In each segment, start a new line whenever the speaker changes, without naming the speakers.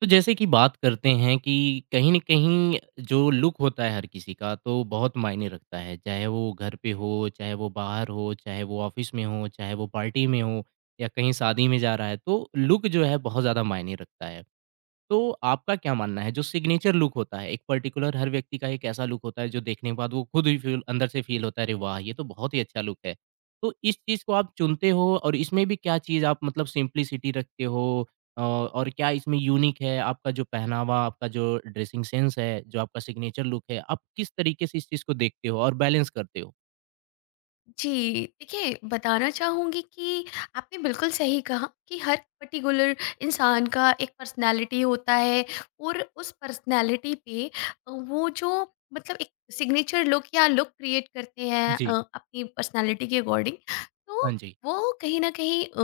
तो जैसे कि बात करते हैं कि कहीं न कहीं जो लुक होता है हर किसी का तो बहुत मायने रखता है। चाहे वो घर पे हो, चाहे वो बाहर हो, चाहे वो ऑफ़िस में हो, चाहे वो पार्टी में हो या कहीं शादी में जा रहा है, तो लुक जो है बहुत ज़्यादा मायने रखता है। तो आपका क्या मानना है जो सिग्नेचर लुक होता है, एक पर्टिकुलर हर व्यक्ति का एक ऐसा लुक होता है जो देखने के बाद वो खुद ही फ़ील अंदर से फ़ील होता है, अरे वाह! ये तो बहुत ही अच्छा लुक है। तो इस चीज़ को आप चुनते हो और इसमें भी क्या चीज़ आप मतलब सिम्प्लिसिटी रखते हो और क्या इसमें यूनिक है आपका जो पहनावा, आपका जो ड्रेसिंग सेंस है, जो आपका सिग्नेचर लुक है, आप किस तरीके से इस चीज़ को देखते हो और बैलेंस करते हो?
जी, देखिए बताना चाहूँगी कि आपने बिल्कुल सही कहा कि हर पर्टिकुलर इंसान का एक पर्सनैलिटी होता है और उस पर्सनैलिटी पे वो जो मतलब एक सिग्नेचर लुक या लुक क्रिएट करते हैं
जी।
अपनी पर्सनैलिटी के अकॉर्डिंग। तो
हाँ जी।
वो कहीं न कहीं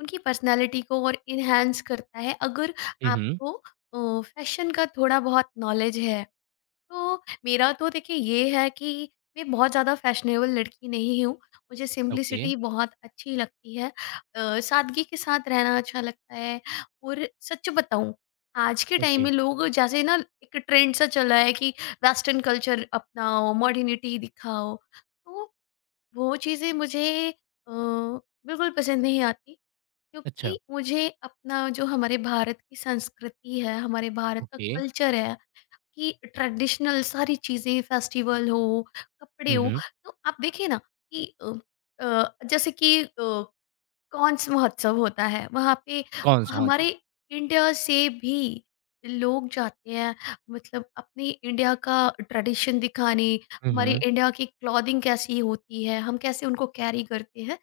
उनकी पर्सनैलिटी को और एनहांस करता है, अगर
हुँ, हुँ।
आपको फैशन का थोड़ा-बहुत नॉलेज है। तो मेरा तो देखिए ये है कि मैं बहुत ज़्यादा फैशनेबल लड़की नहीं हूँ। मुझे
ओके,
सिम्प्लिसिटी बहुत अच्छी लगती है। सादगी के साथ रहना अच्छा लगता है, और सच बताऊँ, आज के टाइम
ओके।
में लोग जैसे ना एक ट्रेंड सा चला है कि वेस्टर्न कल्चर अपनाओ, मॉडर्निटी दिखाओ। तो वो चीज़ें मुझे अ, बिल्कुल पसंद नहीं आती
अच्छा,
क्योंकि मुझे अपना, जो हमारे भारत की संस्कृति है, हमारे भारत का
ओके।
कल्चर है, कि ट्रेडिशनल सारी चीज़ें, फेस्टिवल हो, कपड़े
हुँ,
हो,
हुँ।
तो आप देखिए ना कि अ, जैसे कि कांस महोत्सव होता है, वहाँ पे
कौन-सा? हाँ
हमारे
जी।
इंडिया से भी लोग जाते हैं, मतलब अपनी इंडिया का ट्रेडिशन दिखाने,
हुँ,
हमारी
हुँ।
इंडिया की क्लॉथिंग कैसी होती है, हम कैसे उनको कैरी करते हैं।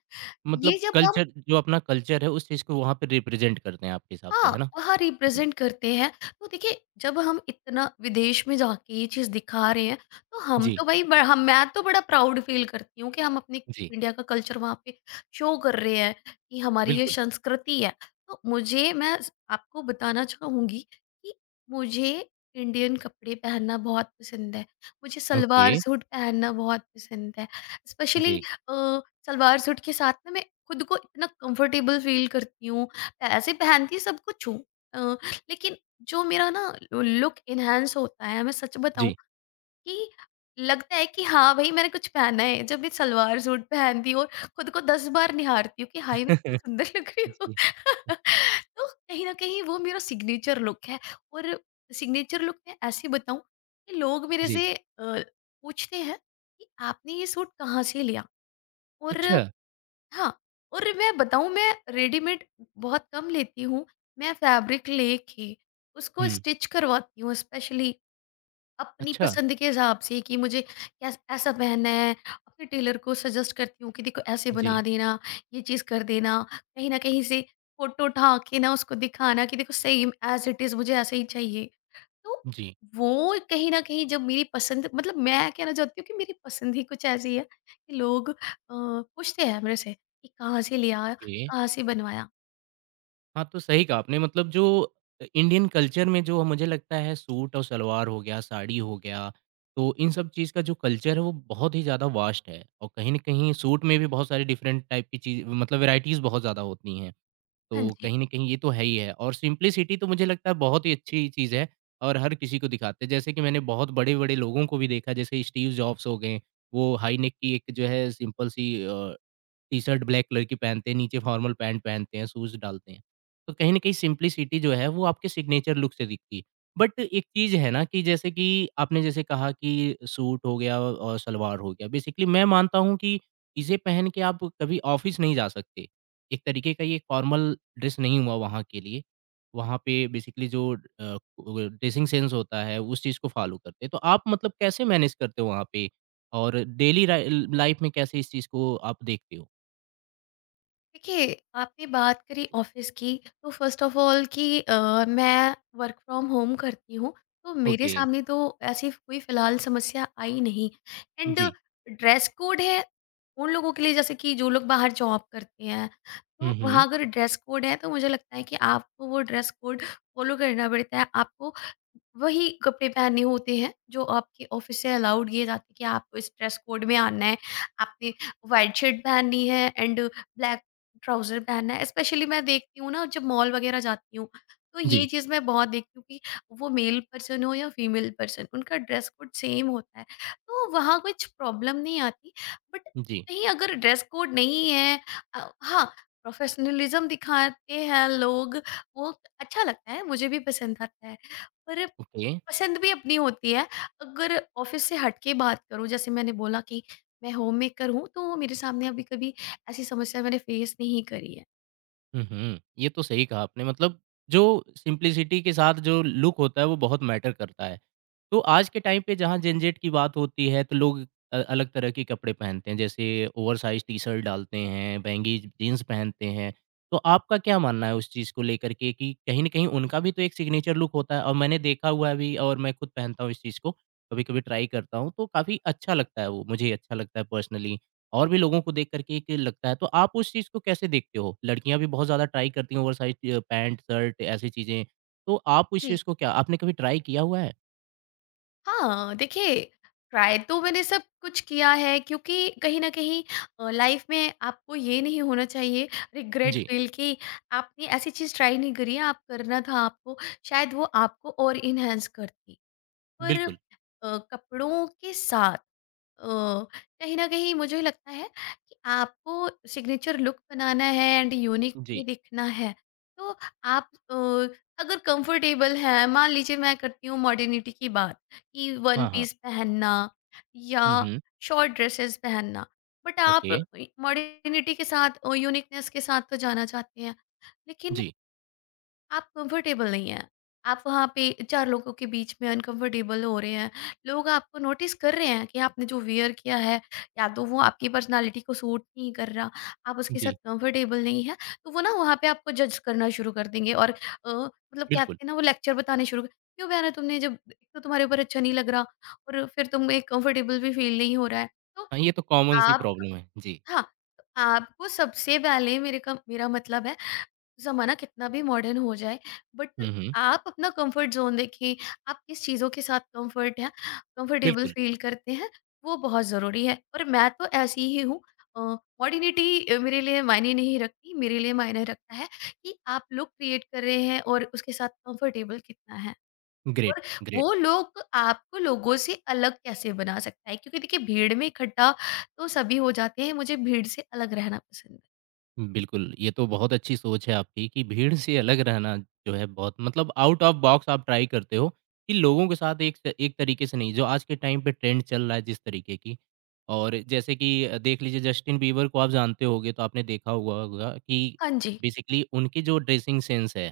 मतलब
ये जब हम,
कल्चर जो अपना कल्चर है, उस चीज़ को वहाँ पे रिप्रेज़ेंट करते हैं आपके हिसाब से,
हाँ,
है ना?
वहाँ
जी।
रिप्रेज़ेंट करते हैं। तो देखिए, जब हम इतना विदेश में जाके ये चीज़ दिखा रहे हैं, तो हम
जी,
तो भाई ब हम मैं तो बड़ा प्राउड फ़ील करती हूँ कि हम अपनी
जी,
इंडिया का कल्चर वहाँ पे शो कर रहे हैं, कि हमारी ये
बिल्कुल।
संस्कृति है। तो मुझे मैं स आपको बताना चाहूँगी कि मुझे इंडियन कपड़े पहनना बहुत पसंद है। मुझे
ओके,
सलवार सूट पहनना बहुत पसंद है। स्पेशली
जी,
अ, सलवार सूट के साथ ना मैं खुद को इतना कंफ़र्टेबल फ़ील करती हूँ, ऐसे पहनती सब कुछ हूँ, अ, लेकिन जो मेरा ना लुक एनहांस होता है, मैं सच बताऊँ,
जी।
कि लगता है कि हाँ भाई मैंने कुछ पहना है, जब मैं सलवार सूट पहनती हूँ और खुद को 10 बार निहारती हूँ कि हाय, मैं कितनी सुंदर लग रही हूँ।
जी।
तो कहीं ना कहीं वो मेरा सिग्नेचर लुक है। और सिग्नेचर लुक मैं ऐसे बताऊँ कि लोग मेरे
जी,
से पूछते हैं कि आपने ये सूट कहाँ से लिया, और
अच्छा।
हाँ, और मैं बताऊँ, मैं रेडीमेड बहुत कम लेती हूँ। मैं फैब्रिक लेके उसको
हुँ,
स्टिच करवाती हूँ, स्पेशली अपनी
अच्छा।
पसंद के हिसाब से, कि मुझे कैस ऐसा पहनना है, अपने टेलर को सजेस्ट करती हूँ कि देखो ऐसे बना
जी,
देना, ये चीज़ कर देना। कहीं न कहीं से फ़ोटो उठा के ना उसको दिखाना कि देखो, सेम ऐज़ इट इज़ मुझे ऐसे ही चाहिए। तो
जी,
वो कहीं न कहीं, जब मेरी पसंद, मतलब मैं कहना चाहती हूँ कि मेरी पसंद ही कुछ ऐसी है कि लोग पूछते हैं मेरे से कि कहाँ से ले आया,
ओके।
कहाँ से बनवाया?
हाँ, तो सही कहा आपने मतलब जो इंडियन कल्चर में जो मुझे लगता है सूट और सलवार हो गया, साड़ी हो गया, तो इन सब चीज़ का जो कल्चर है, वो बहुत ही ज़्यादा वास्ट है और कहीं न कहीं सूट में भी बहुत सारी डिफरेंट टाइप की चीज़ मतलब वैराइटीज़ बहुत ज़्यादा होती हैं।
हाँ
तो
जी।
कहीं न कहीं ये तो है ही है और सिम्प्लिसिटी तो मुझे लगता है बहुत ही अच्छी चीज़ है और हर किसी को दिखाते हैं। जैसे कि मैंने बहुत बड़े-बड़े लोगों को भी देखा जैसे स्टीव जॉब्स हो गए, वो हाई नेक की एक जो है सिंपल सी अ, टी-शर्ट ब्लैक कलर की पहनते हैं, नीचे फॉर्मल पैंट पहनते हैं, शूज़ डालते हैं। तो कहीं न कहीं सिम्प्लिसिटी जो है वो आपके सिग्नेचर लुक से दिखती है। बट एक चीज़ है ना कि जैसे कि आपने जैसे कहा कि सूट हो गया और सलवार हो गया। बेसिकली मैं मानता हूँ कि इसे पहन के आप कभी ऑफ़िस नहीं जा सकते। एक तरीके का ये फॉर्मल ड्रेस नहीं हुआ वहाँ के लिए। वहाँ पे बेसिकली जो ड्रेसिंग सेंस होता है उस चीज़ को फ़ॉलो करते हैं। तो आप मतलब कैसे मैनेज करते हो वहाँ पे? और डेली रा लाइफ़ में कैसे इस चीज़ को आप देखते हो?
देखिए, आपने बात करी ऑफ़िस की, तो फ़र्स्ट ऑफ़ ऑल कि मैं वर्क फ्रॉम होम करती हूँ, तो मेरे
ओके,
सामने तो ऐसी कोई फ़िलहाल समस्या आई नहीं। And
ji.
ड्रेस कोड है, उन लोगों के लिए, जैसे कि जो लोग बाहर जॉब करते हैं,
हुँ,
तो
हुँ।
वहाँ अगर ड्रेस कोड है, तो मुझे लगता है कि आपको वो ड्रेस कोड फ़ॉलो करना पड़ता है। आपको वही कपड़े पहनने होते हैं, जो आपके ऑफ़िस से अलाउड किए जाते हैं, कि आपको इस ड्रेस कोड में आना है। आपने व्हाइट शर्ट पहननी है एंड ब्लैक ट्राउज़र पहनना है। स्पेशली मैं देखती हूँ ना, जब मॉल वगैरह जाती हूँ, तो ये
जी,
चीज़ मैं बहुत देखती हूँ कि वो मेल पर्सन हो या फीमेल पर्सन, उनका ड्रेस कोड सेम होता है। तो वहाँ कुछ प्रॉब्लम नहीं आती। बट
जी,
कहीं अगर ड्रेस कोड नहीं है, हाँ, प्रोफ़ेशनलिज़्म दिखाते हैं लोग, वो अच्छा लगता है, मुझे भी पसंद आता है। पर
ओके।
पसंद भी अपनी होती है। अगर ऑफ़िस से हट के बात करूँ, जैसे मैंने बोला कि मैं होममेकर हूँ, तो मेरे सामने अभी कभी ऐसी समस्या मैंने फ़ेस नहीं करी है।
हुँ, हुँ। ये तो सही कहा आपने मतलब जो सिंप्लिसिटी के साथ जो लुक होता है वो बहुत मैटर करता है। तो आज के टाइम पे जहाँ जेनज़ेड की बात होती है तो लोग अलग तरह के कपड़े पहनते हैं। जैसे ओवरसाइज़ टी-शर्ट डालते हैं, महँगी जीन्स पहनते हैं। तो आपका क्या मानना है उस चीज़ को लेकर के कि कहीं न कहीं उनका भी तो एक सिग्नेचर लुक होता है और मैंने देखा हुआ है भी और मैं खुद पहनता हूँ इस चीज़ को। कभी-कभी ट्राई करता हूँ तो काफ़ी अच्छा लगता है वो, मुझे अच्छा लगता है पर्सनली और भी लोगों को देख कर के एक लगता है। तो आप उस चीज़ को कैसे देखते हो? लड़कियाँ भी बहुत ज़्यादा ट्राई करती हैं ओवरसाइज़ पैंट, शर्ट ऐसी चीज़ें। तो आप इस
जी।
चीज़ को क्या आपने कभी ट्राई किया हुआ है?
हाँ, देखिए, ट्राई तो मैंने सब कुछ किया है, क्योंकि कहीं न कहीं लाइफ़ में आपको ये नहीं होना चाहिए, रिग्रेट
जी।
फ़ील, कि आपने ऐसी चीज़ ट्राई नहीं करी है, आप करना था आपको, शायद वो आपको और एनहांस करती। पर
बिल्कुल,
कपड़ों के साथ अ, कहीं न कहीं मुझे लगता है कि आपको सिग्नेचर लुक बनाना है एंड यूनिक
जी।
भी दिखना है। तो आप अगर कंफर्टेबल हैं, मान लीजिए मैं करती हूँ मॉडर्निटी की बात, कि वन
हाँ, हाँ।
पीस पहनना या
हुँ, हुँ।
शॉर्ट ड्रेसेस पहनना। बट आप
ओके।
मॉडर्निटी के साथ, यूनिकनेस के साथ तो जाना चाहते हैं। लेकिन
जी,
आप कंफर्टेबल नहीं हैं। आप वहाँ पे 4 लोगों के बीच में अनकंफर्टेबल हो रहे हैं। लोग आपको नोटिस कर रहे हैं कि आपने जो वियर किया है, या तो वो आपकी पर्सनैलिटी को सूट नहीं कर रहा, आप उसके साथ
जी,
कंफर्टेबल नहीं हैं, तो वो ना वहाँ पे आपको जज करना शुरू कर देंगे, और मतलब कहते
बिल्कुल।
हैं ना, वो लेक्चर बताने शुरू कर, क्यों बहना तुमने, जब एक तो तुम्हारे ऊपर अच्छा नहीं लग रहा, और फिर तुम्हें कंफर्टेबल भी फ़ील नहीं हो रहा है। तो
हाँ, ये तो कॉमन सी
आप,
प्रॉब्लम है। जी।
हाँ, तो आपको सबसे पहले मेरे का मेरा मतलब है, ज़माना कितना भी मॉडर्न हो जाए, बट
हुँ, हुँ।
आप अपना कंफर्ट ज़ोन देखिए, आप किस चीज़ों के साथ कंफर्ट हैं, कंफर्टेबल
बिल्कुल,
फ़ील करते हैं, वो बहुत ज़रूरी है। और मैं तो ऐसी ही हूँ, अ, मॉडर्निटी मेरे लिए मायने नहीं रखती, मेरे लिए मायने रखता है कि आप लुक क्रिएट कर रहे हैं और उसके साथ कंफर्टेबल कितना है।
ग्रेट,
और
ग्रेट।
वो लोग आपको लोगों से अलग कैसे बना सकता है, क्योंकि देखिए भीड़ में इकट्ठा तो सभी हो जाते हैं, मुझे भीड़ से अलग रहना पसंद है।
बिल्कुल, ये तो बहुत अच्छी सोच है आपकी कि भीड़ से अलग रहना जो है बहुत मतलब आउट ऑफ बॉक्स आप ट्राई करते हो कि लोगों के साथ एक तरीके से नहीं, जो आज के टाइम पे ट्रेंड चल रहा है जिस तरीके की और जैसे कि देख लीजिए जस्टिन बीबर को आप जानते होंगे तो आपने देखा हुआ होगा कि
हाँ जी,
बेसिकली उनकी जो ड्रेसिंग सेंस है,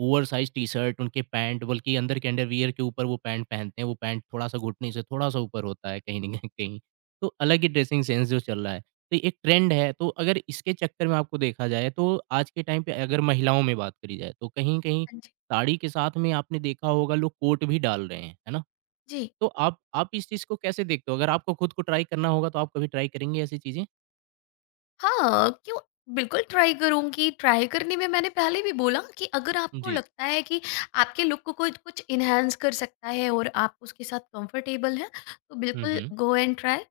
ओवरसाइज़ टी-शर्ट, उनके पैंट बल्कि अंदर के अंडरवियर के ऊपर वो पैंट पहनते हैं, वो पैंट थोड़ा-सा घुटने से थोड़ा-सा ऊपर होता है कहीं न कहीं। तो अलग ही ड्रेसिंग सेंस जो चल रहा है। तो ये एक ट्रेंड है, तो अगर इसके चक्कर में आपको देखा जाए तो आज के टाइम पे अगर महिलाओं में बात करी जाए तो कहीं-कहीं
हाँ जी।
साड़ी के साथ में आपने देखा होगा लोग कोट भी डाल रहे हैं, है ना?
जी।
तो आप इस चीज़ को कैसे देखते हो? अगर आपको खुद को ट्राई करना होगा तो आप कभी ट्राई करेंगे ऐसी चीज़ें?
हाँ, क्यों, बिल्कुल ट्राई करूँगी। ट्राई करने में मैंने पहले भी बोला कि अगर आपको
जी।
लगता है कि आपके लुक को कुछ कुछ एनहांस कर सकता है और आप उसके साथ कंफर्टेबल हैं, तो
हुँ,
बिल्कुल
हुँ।
Go and try.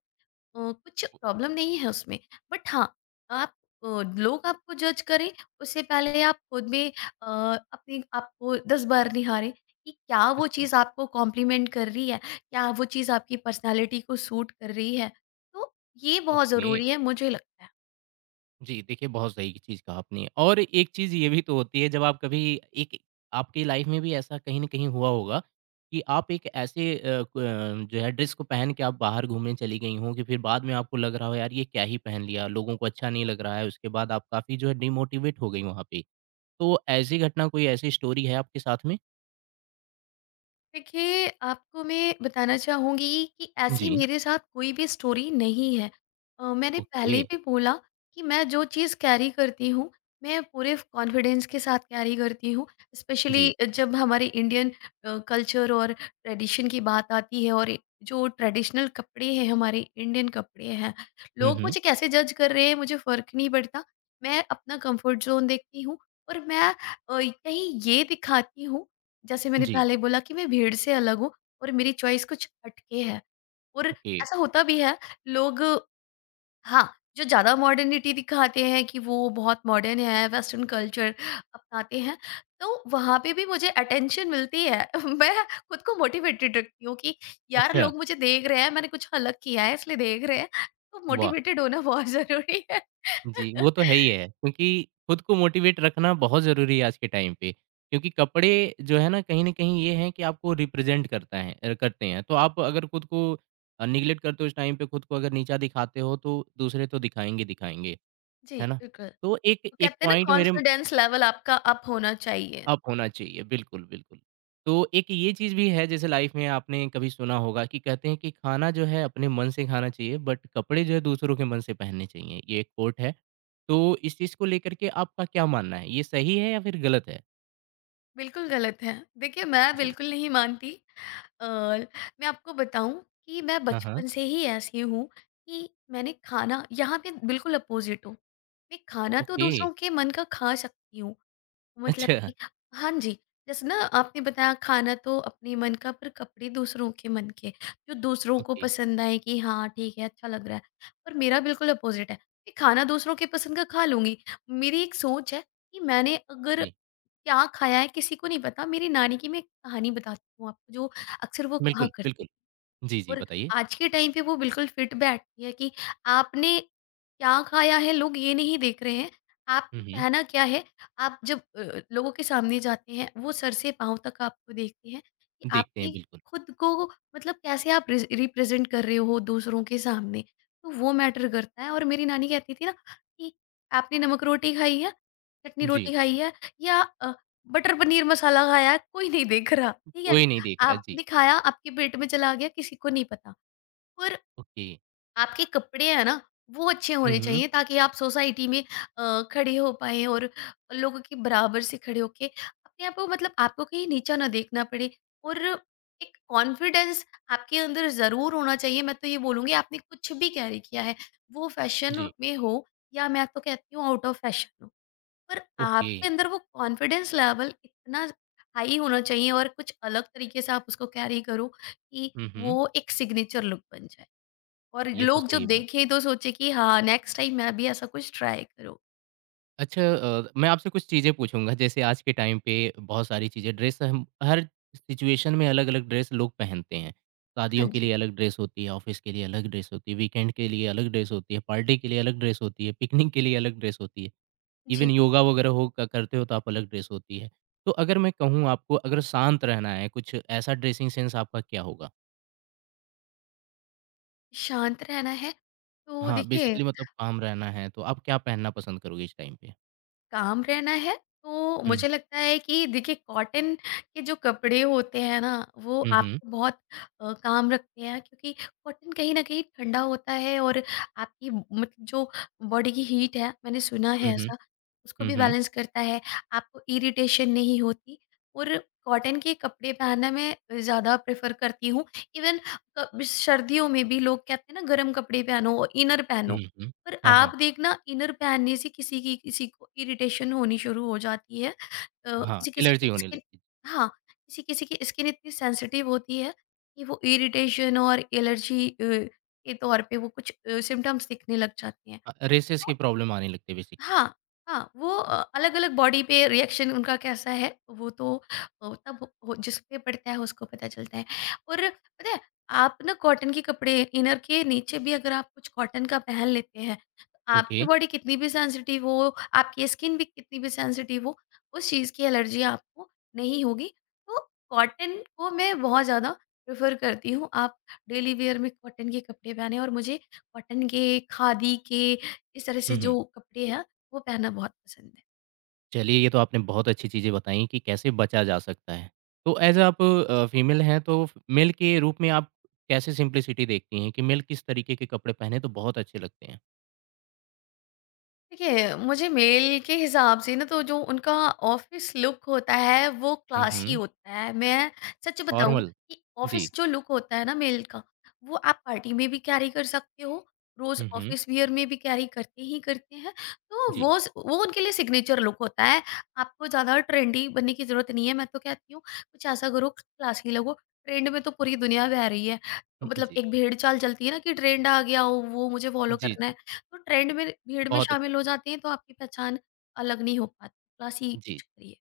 कुछ प्रॉब्लम नहीं है उसमें। बट हाँ, आप, अ, लोग आपको जज करें, उससे पहले आप खुद में अपने आप को 10 बार निहारें कि क्या वो
अच्छा,
चीज़ आपको कॉम्प्लीमेंट कर रही है? क्या वो चीज़ आपकी पर्सनैलिटी को सूट कर रही है? तो ये बहुत
ओके।
ज़रूरी है, मुझे लगता है।
जी, देखिए बहुत सही चीज़ कहा आपने और एक चीज़ ये भी तो होती है जब आप कभी एक आपकी लाइफ़ में भी ऐसा कहीं न कहीं हुआ होगा कि आप एक ऐसे जो है ड्रेस को पहन के आप बाहर घूमने चली गई हों कि फिर बाद में आपको लग रहा हो यार ये क्या ही पहन लिया, लोगों को अच्छा नहीं लग रहा है, उसके बाद आप काफ़ी जो है डिमोटिवेट हो गई वहाँ पे। तो ऐसी घटना कोई ऐसी स्टोरी है आपके साथ में?
देखिए, आपको मैं बताना चाहूँगी कि ऐसी
जी,
मेरे साथ कोई भी स्टोरी नहीं है। मैंने
ओके,
पहले भी बोला कि मैं जो चीज़ कैरी करती हूँ, मैं पूरे कॉन्फिडेंस के साथ कैरी करती हूँ।
जी।
स्पेशली जब हमारे इंडियन कल्चर और ट्रेडिशन की बात आती है, और जो ट्रेडिशनल कपड़े हैं, हमारे इंडियन कपड़े हैं,
हुँ,
लोग
हुँ।
मुझे कैसे जज कर रहे हैं, मुझे फ़र्क नहीं पड़ता। मैं अपना कंफर्ट ज़ोन देखती हूँ, और मैं कहीं ये दिखाती हूँ, जैसे मैंने
जी,
पहले बोला कि मैं भीड़ से अलग हूँ, और मेरी चॉइस कुछ हटके है, और
ओके।
ऐसा होता भी है, लोग, हाँ, जो ज़्यादा मॉडर्निटी दिखाते हैं कि वो बहुत मॉडर्न है, वेस्टर्न कल्चर अपनाते हैं, तो वहाँ पे भी मुझे अटेंशन मिलती है। मैं खुद को मोटिवेटेड रखती हूँ कि यार,
अच्छा,
लोग मुझे देख रहे हैं, मैंने कुछ अलग किया है इसलिए देख रहे हैं, तो
वाह!
मोटिवेटेड होना बहुत ज़रूरी है।
जी, वो तो है ही है, क्योंकि खुद को मोटिवेट रखना बहुत ज़रूरी है आज के टाइम पे, क्योंकि कपड़े जो है ना, कहीं न कहीं ये हैं कि आपको रिप्रेज़ेंट करता है करते हैं। तो आप अगर खुद को नेगलेक्ट करते हो उस टाइम पे, खुद को अगर नीचा दिखाते हो, तो दूसरे तो दिखाएँगे, दिखाएँगे,
जी,
है ना?
बिल्कुल, तो
तो एक एक
कहते हैं ना,
पॉइंट मेरे
कॉन्फिडेंस लेवल आपका अप होना चाहिए।
अप होना चाहिए, बिल्कुल, बिल्कुल। तो एक ये चीज़ भी है जैसे लाइफ़ में आपने कभी सुना होगा कि कहते हैं कि खाना जो है अपने मन से खाना चाहिए बट कपड़े जो है दूसरों के मन से पहनने चाहिए, ये एक कोट है। तो इस चीज़ को लेकर के आपका क्या मानना है? ये सही है या फिर गलत है?
बिल्कुल गलत है। देखिए, मैं
जी।
बिल्कुल नहीं मानती, अ, मैं आपको बताऊँ कि मैं
हाँ, हाँ।
बचपन से ही ऐसी हूँ कि मैंने खाना, यहाँ पे बिल्कुल अपोज़िट हूँ। मैं खाना तो, ओह,
ओके।
दूसरों के मन का खा सकती हूँ, मतलब
अच्छा,
कि हाँ जी, जैसे ना आपने बताया खाना तो अपने मन का, पर कपड़े दूसरों के मन के, जो दूसरों को
ओके।
पसंद आए, कि हाँ, ठीक है, अच्छा लग रहा है। पर मेरा बिल्कुल अपोज़िट है, मैं खाना दूसरों के पसंद का खा लूँगी। मेरी एक सोच है कि मैंने अगर
जी।
क्या खाया है, किसी को नहीं पता, मेरी नानी की मैं एक कहानी बताती हूँ आपको, जो अक्सर वो कहा
बिल्कुल,
करती,
बिल्कुल। जी, जी,
और
बताइए।
आज के टाइम पे वो बिल्कुल फिट बैठती है, कि आपने क्या खाया है लोग ये नहीं देख रहे हैं, आपने
हुँ, हुँ।
पहना क्या है, आप जब लोगों के सामने जाते हैं वो सर से पाँव तक आपको देखते हैं, कि
देखते हैं
आपने
बिल्कुल।
खुद को, मतलब कैसे आप रिप्रेजेंट कर रहे हो दूसरों के सामने, तो वो मैटर करता है। और मेरी नानी कहती थी ना, कि आपने नमक रोटी खाई है, चटनी
जी।
रोटी खाई है, या बटर पनीर मसाला खाया है, कोई नहीं देख रहा, ठीक है,
कोई नहीं देख रहा। जी।
आपने खाया, आपके पेट में चला गया, किसी को नहीं पता। और
ओके।
आपके कपड़े हैं ना, वो अच्छे
हुँ,
होने
हुँ।
चाहिए, ताकि आप सोसाइटी में खड़े हो पाएँ, और लोगों के बराबर से खड़े होके अपने आप को, मतलब आपको कहीं नीचा ना देखना पड़े, और एक कॉन्फिडेंस आपके अंदर ज़रूर होना चाहिए। मैं तो ये बोलूँगी, आपने कुछ भी कैरी किया है, वो फ़ैशन
जी।
में हो, या मैं तो कहती हूँ आउट ऑफ फ़ैशन हो। पर
ओके।
आपके अंदर वो कॉन्फिडेंस लेवल इतना हाई होना चाहिए और कुछ अलग तरीके से आप उसको कैरी करो, कि
हुँ, हुँ।
वो एक सिग्नेचर लुक बन जाए, और
ये तो
लोग जब
सही बात
देखें तो सोचे कि हाँ, नेक्स्ट टाइम मैं भी ऐसा कुछ ट्राई करूँ।
अच्छा मैं आपसे कुछ चीज़ें पूछूँगा जैसे आज के टाइम पे बहुत सारी चीज़ें ड्रेस हम हर सिचुएशन में अलग-अलग ड्रेस लोग पहनते हैं।
हाँ
शादियों के
जी।
लिए अलग ड्रेस होती है, ऑफ़िस के लिए अलग ड्रेस होती है, वीकेंड के लिए अलग ड्रेस होती है, पार्टी के लिए अलग ड्रेस होती है, पिकनिक के लिए अलग ड्रेस होती है। इवन
जी,
योगा वगैरह हो क करते हो तो आप अलग ड्रेस होती है। तो अगर मैं कहूँ आपको अगर शांत रहना है कुछ ऐसा ड्रेसिंग सेंस आपका क्या होगा?
शांत रहना है तो
हाँ,
देखिए,
बेसिकली मतलब काम रहना है तो आप क्या पहनना पसंद करोगे इस टाइम पे?
काम रहना है तो
हुँ,
मुझे लगता है कि देखिए कॉटन के जो कपड़े होते हैं ना, वो
हुँ, हुँ,
आपको बहुत काम रखते हैं, क्योंकि कॉटन कहीं ना कहीं ठंडा होता है, और आपकी मतलब जो बॉडी की हीट है, मैंने सुना
हुँ,
है
हुँ,
ऐसा, उसको
हुँ,
भी
हुँ,
बैलेंस करता है, आपको इरिटेशन नहीं होती, और कॉटन के कपड़े पहनना मैं ज़्यादा प्रेफर करती हूँ। इवन सर्दियों में भी लोग कहते हैं ना, गर्म कपड़े पहनो और इनर
हुँ,
पहनो,
हुँ।
पर
हाँ, हाँ।
आप देखना इनर पहनने से किसी की, किसी को इरिटेशन होनी शुरू हो जाती है।
हाँ,
किसी-किसी की
एलर्जी होने
स्किन,
लगती
हाँ, किसी-किसी की स्किन इतनी सेंसिटिव होती है कि वो इरिटेशन और एलर्जी के तौर पे, वो कुछ सिम्पटम्स दिखने लग जाते हैं।
रेशेज़
तो
की प्रॉब्लम आने लगती है बेसिकली।
हाँ, हाँ, वो अलग-अलग बॉडी पे रिएक्शन उनका कैसा है, वो तो तब जिस पे पड़ता है उसको पता चलता है। और पता है, आप ना कॉटन के कपड़े इनर के नीचे भी अगर आप कुछ कॉटन का पहन लेते हैं, तो
ओके।
आपकी बॉडी कितनी भी सेंसिटिव हो, आपकी स्किन भी कितनी भी सेंसिटिव हो, उस चीज़ की एलर्जी आपको नहीं होगी। तो कॉटन को मैं बहुत ज़्यादा प्रेफ़र करती हूँ। आप डेली वियर में कॉटन के कपड़े पहने, और मुझे कॉटन के, खादी के, इस तरह से
हुँ, हुँ।
जो कपड़े हैं वो पहनना बहुत पसंद है।
चलिए ये तो आपने बहुत अच्छी चीज़ें बताई कि कैसे बचा जा सकता है। तो ऐज़ आप फीमेल हैं तो मेल के रूप में आप कैसे सिम्प्लिसिटी देखती हैं कि मेल किस तरीके के कपड़े पहने तो बहुत अच्छे लगते हैं?
देखिए, मुझे मेल के हिसाब से ना, तो जो उनका ऑफ़िस लुक होता है वो
हुँ,
क्लासी
हुँ।
होता है। मैं सच बताऊँ
फॉर्मल।
कि
जी।
ऑफ़िस जो लुक होता है ना मेल का, वो आप पार्टी में भी कैरी कर सकते हो, रोज़
हुँ, हुँ।
ऑफ़िस वियर में भी कैरी करते ही करते हैं। तो
जी।
वो स वो उनके लिए सिग्नेचर लुक होता है। आपको ज़्यादा ट्रेंडी बनने की ज़रूरत नहीं है। मैं तो कहती हूँ कुछ ऐसा करो, क्लासी लगो, ट्रेंड में तो पूरी दुनिया बह रही है।
हुँ,
मतलब
जी।
एक भेड़ चाल चलती है ना, कि ट्रेंड आ गया, हो, वो मुझे फॉलो
जी,
करना है।
जी,
तो ट्रेंड
जी।
में भीड़ में
बहुत अच्छा।
शामिल हो जाते हैं तो आपकी पहचान अलग नहीं हो पाती। प्लस ही कुछ
जी।
करिए।